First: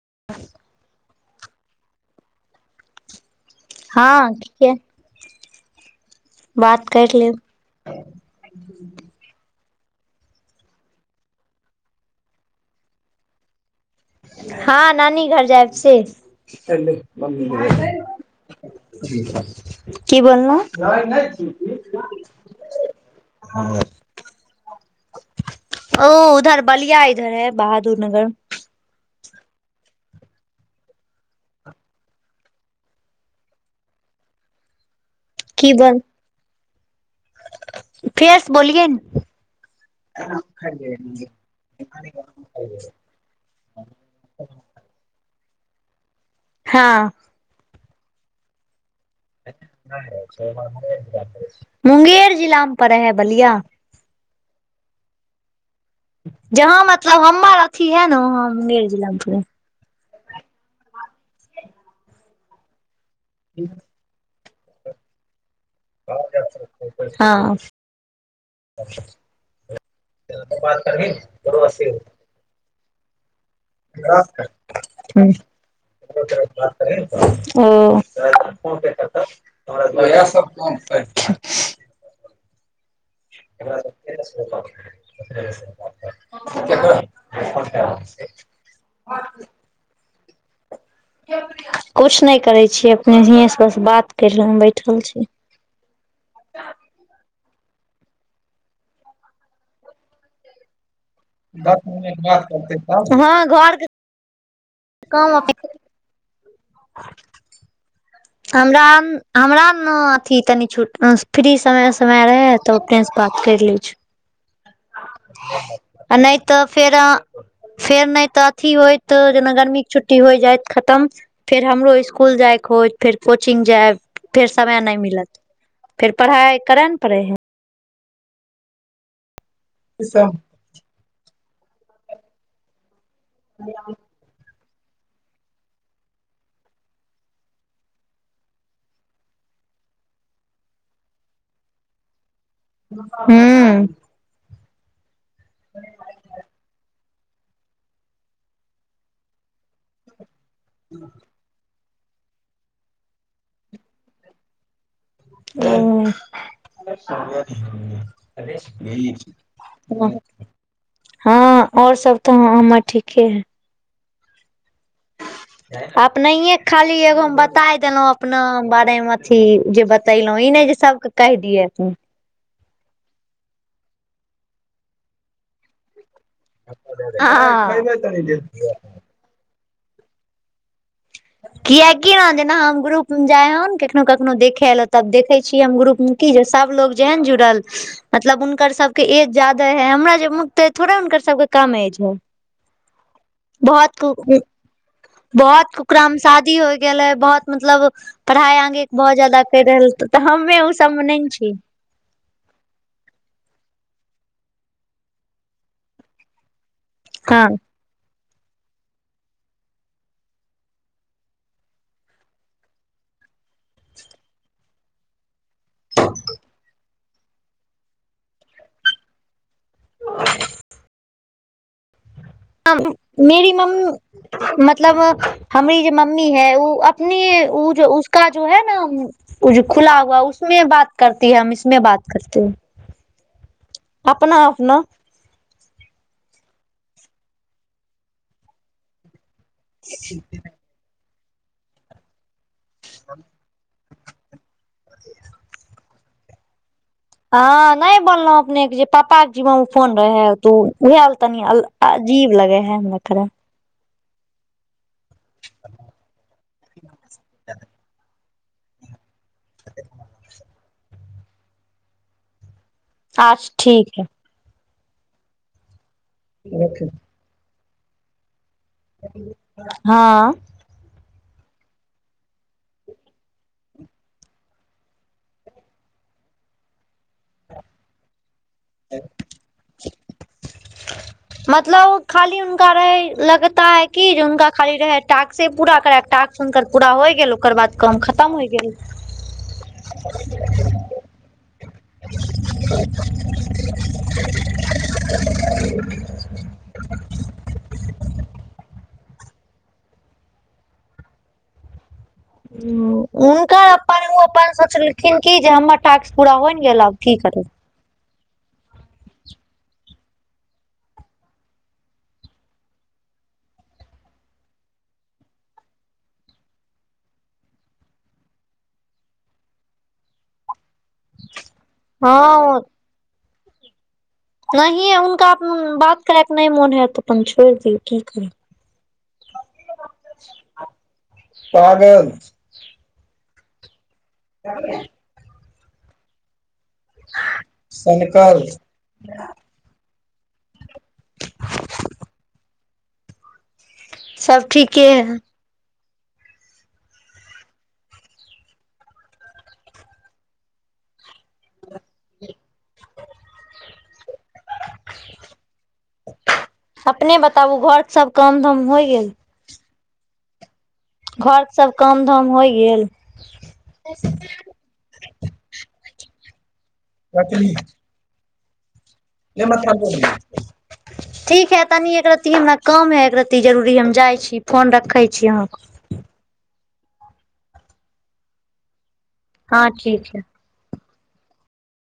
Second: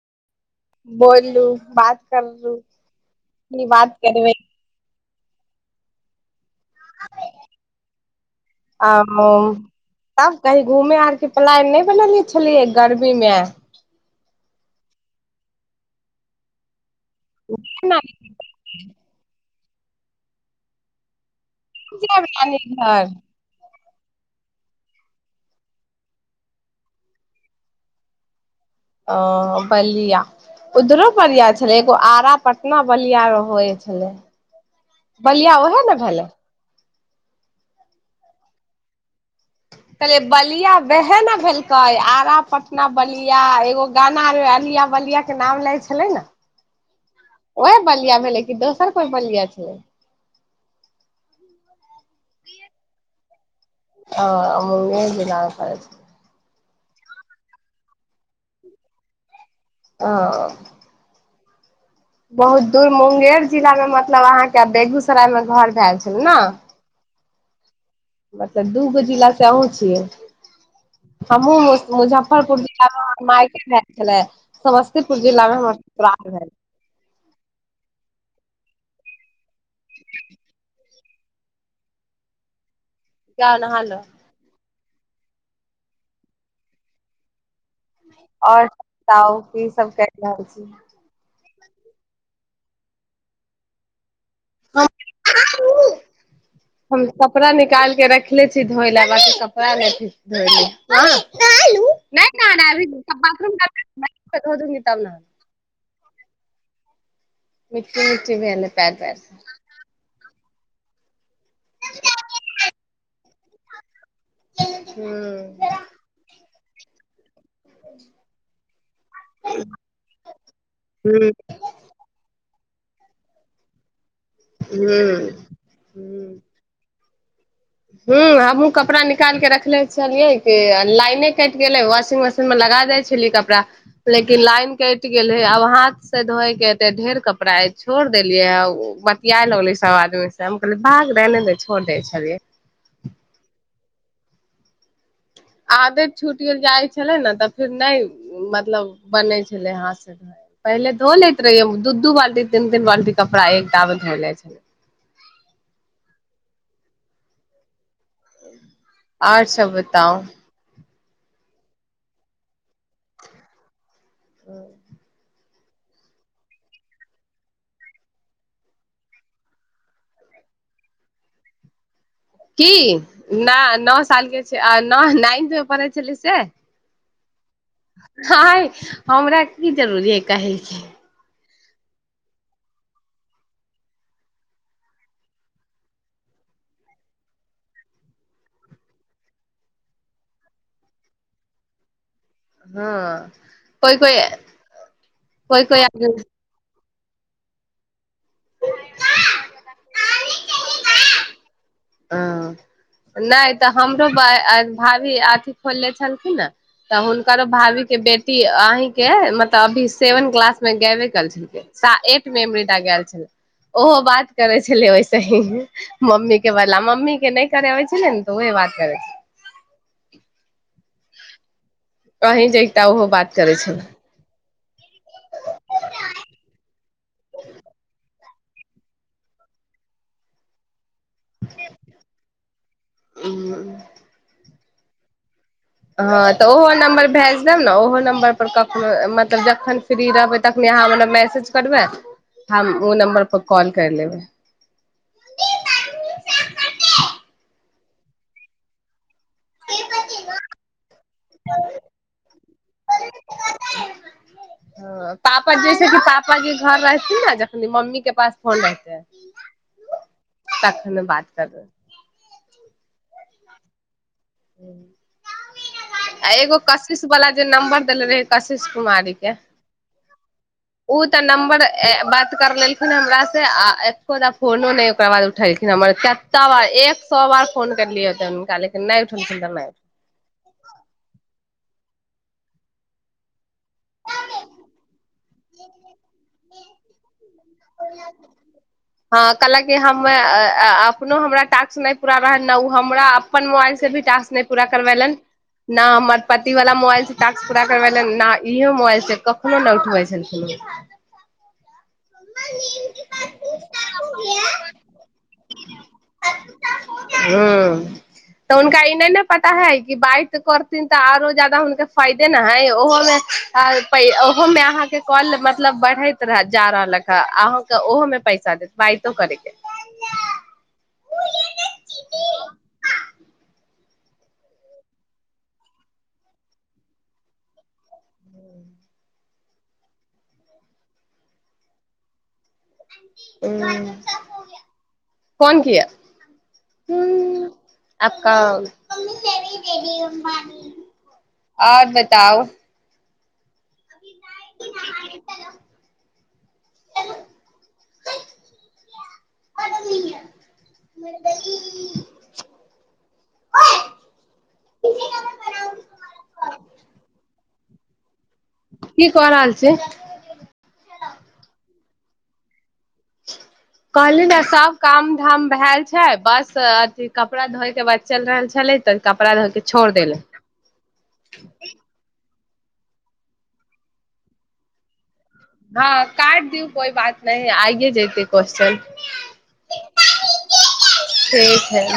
[inaudible] बोललू बात करलू हँ ठीके बात कर लेब आ तब कही घूमे आरके प्लायन नहि बनेलिय छलियै गर्मी मे हँ नानी घर जायब से केना [unintelligible] की बोलनों जाब नानि घर ओ उधर बलिया उधर है बहादुर नगर ओ बलिया उधरो पररिया छलै एगो आरा पटना बलिया होइ छलै बलिया ओहै ने भल फियस बोलिय ने कहलै बलिया वहे ने भेलकै आरा पटना बलिया एगो गाना अलिया बलिया के नाम लै छलै न हँ ओहे बलिया भेलै कि दोसर कोइ बलिया छलै मुंगेर जिलामे पड़े हइ बलिया ह हम जेना करै छै जहाँ मतलब हमर अथी है ने वहा मुंगेर जिला पे आ बहुत दूर मुंगेर जिला मे मतलब अहाँ तब बेगूसराय मे घर भेल छल ने [unintelligible] हँ मतलब दूगो जिला से अहुँ छियै हमहुँ मुजफ्फरपुर जिला म हमर माय के भैल छलै समस्तीपुर जिलामे हमर ससुरल भेल ओ इएह सब काम करी [unintelligible] जाउ नहा लो [unintelligible] [unintelligible] आओर बताउ की सब केर रहल छी कछ नहि करै छियै अपने हिये सब सँ बात कैरलहू बैठल छी हम कपड़ा निकाल के रखले छी धोय ल बाकी कपड़ा नइ धोली दस मिनट बाद करतै कॉल हँ बाथरूम घर [unintelligible] तब न काम मिट्टी भेल है हमरा पैर पैर से हमरा न अथी तनि छुट अ फ्री समय समय रहे तऽ अपने से बात कैर ले छू हू तऽ फेर फेर नहि तऽ अथी होयत जेना गर्मी के छुट्टी होइ जायइत खतम हूं फेर हमरो स्सकुल जाय होइ फेर कोचिंग जायब फेर समय नहि मिलत फेर हूँ पढ़ाइ करन पड़े हैं ह आ कपड़ा निकालके रख छलियै कि लाइने कट गेल वाशिंग मशीन मे लगा दे छै छी कपड़ा लेकिन लाइन कटि गेलै आब हाथ से धोय के ते ढेर कपड़ा अछि छोड़ देलियै बतिया लगलेै सभ आदमी स हम कहलियै भाग रह ने छोड़ दै छलियै हू आदत छुट गेल जे आइ छलै ने तऽ फेर नहि मतलब बने छलै हाथ से पहिले धो लैत रहिये दू दू बाल्टी तीन तीन बाल्टी कपड़ा एक दामे धो ले छल ह आओर सब बताउ हँ आओर सब तऽ ह हमर ठीके है आ नहिए खाली एगो हम बताय देलहुँ अपना बारेमे अथी जे बतेलहुँ ई नहि जे सबके कहि दियै अप की नहि नओ साल के छै न नाइन्थ मे पढ़ै छलै से हँ आय हमरा की जरूरी है कहय के कियाकि ने जेना हम ग्रुप मे जाय ह कखनो कखनो देखे ल तब देखे छीयै हम ग्रुप मे की जे सब लोग जेहन जुड़ल मतलब हुनकर सबके एज ज्यादे है हमरा जे मुक है थोड़े हुनकर सबके कम एज है हँ कोइ कोइ कोइ कोइ क्राम आदमी शादी होइ गेलेलै बहुत मतलब पढ़ाई आगे के बहुत ज्यादा कर रहल ते हमे उ सब मे ने छ छी जी ह नहि तऽ हमरो भाभी अथी खोलले छलखिन ने तऽ हुनकरो हँ भाभी के बेट अहीं के मतलब अभी सेवन क्लास में गेबे क छल एट मे एबरी दा गेल छल ओहो बात करे छले ओैसे ही मम्मी के बला मम्मी के नहि करे होै छै ने त ओ बात करै छै कहीं आ जता ओहो बात मेरी करै मम छलै मतलब हमरी जे मम्मी है ओ अपने ओ उसका जो है न खुला हुआ उसमे बात करती है हम इसमे बात करते है ह अपना न हँ तऽ ओहो नम्बर भेज देब न ओहो नम्बर पर कखनो मत तऽ जखन फ्री रहबै तखनी आहाँ हमरा मैसेज मैसेज करबै हम ओ नम्बर पर कॉल करि लेबै ब हँ नहि बोललहुं अपने जे पापा जी ओ फोन रहे है तू उएहाल तनी अजीब लगे है हमरा थोरा [inaudible] ह पापा जैसे कि पापा जी घर रहथि न जखनी मम्मी के पास फोन ऐतै तखमे बात करबै अच्छ ठीक है [unintelligible] आ एगो कसकिस बला जे नंबर देले रहे कशिश कुमारी के हँ ओ तऽ नम्बर बात कर लेलखिन हमरा से आ एको दा फोनो नहि ओकर बाद उठेलखिन हमर केता बार एक सै बार फोन करलियऐ तहनू काले क नहि उठनि त नहि मतलब खाली उनका रह लगता है की जे हुनका खाली रह टाक्से पूरा टाक्स हुनकर पूरा होय गेल ओकर बाद काम खतम होइ गेल हँ कहलक कि हम अपनो हमरा टास्क नहि पूरा रहल ने ओ हमरा अपन मोबाइल से भी टास्क नहि पूरा करवेलैन न हमर पति वाला मोबाइल से टास्क पूरा करवेलैन न इहो मोबाइल से कखनो नहि उठबै छथिन ओ हुनकर अपन ओ अपन सोचलखिन कि जे हमर टास्क पूरा होइ नऽ गेलै आब की करू तऽ हुनका ई नहि ने पता है कि बाइ करथिन तऽ आरो जादा हुनके फायदे न हई ओहोमे आ पैइ ओहोमे अहाँके कॉल मतलब बढ़ैत रहत जा रहलक त अहके ओहो मे पैसा देत बाइतो करैके हँ नहिये उनका बात करैके नहि मोन हेतै त अपन छोड़ दिय की करबै कहाँ गेल उ [unintelligible] कोन किया हू आपका आओर बताउ सब ठीके [unintelligible] अपने बताबू घर सब कम धाम होइ की गेल कऽ रहल छी घर सब काम धाम होइ गेल कहली ने सब काम ठाम भेल छै बस बस अथी कपड़ा धोय के बाद चल रहल छै छलै तऽ कपड़ा धो के छोड़ देले ठीक है तनी एक रती हमरा कम है एक रत्ती जरुरी हम जाय छी फोन रखे छी अहाँके हँ काटि दियू कोइ बात नहि आइे जेते क्वेश्चन हँ ठीक ठीक हइ ने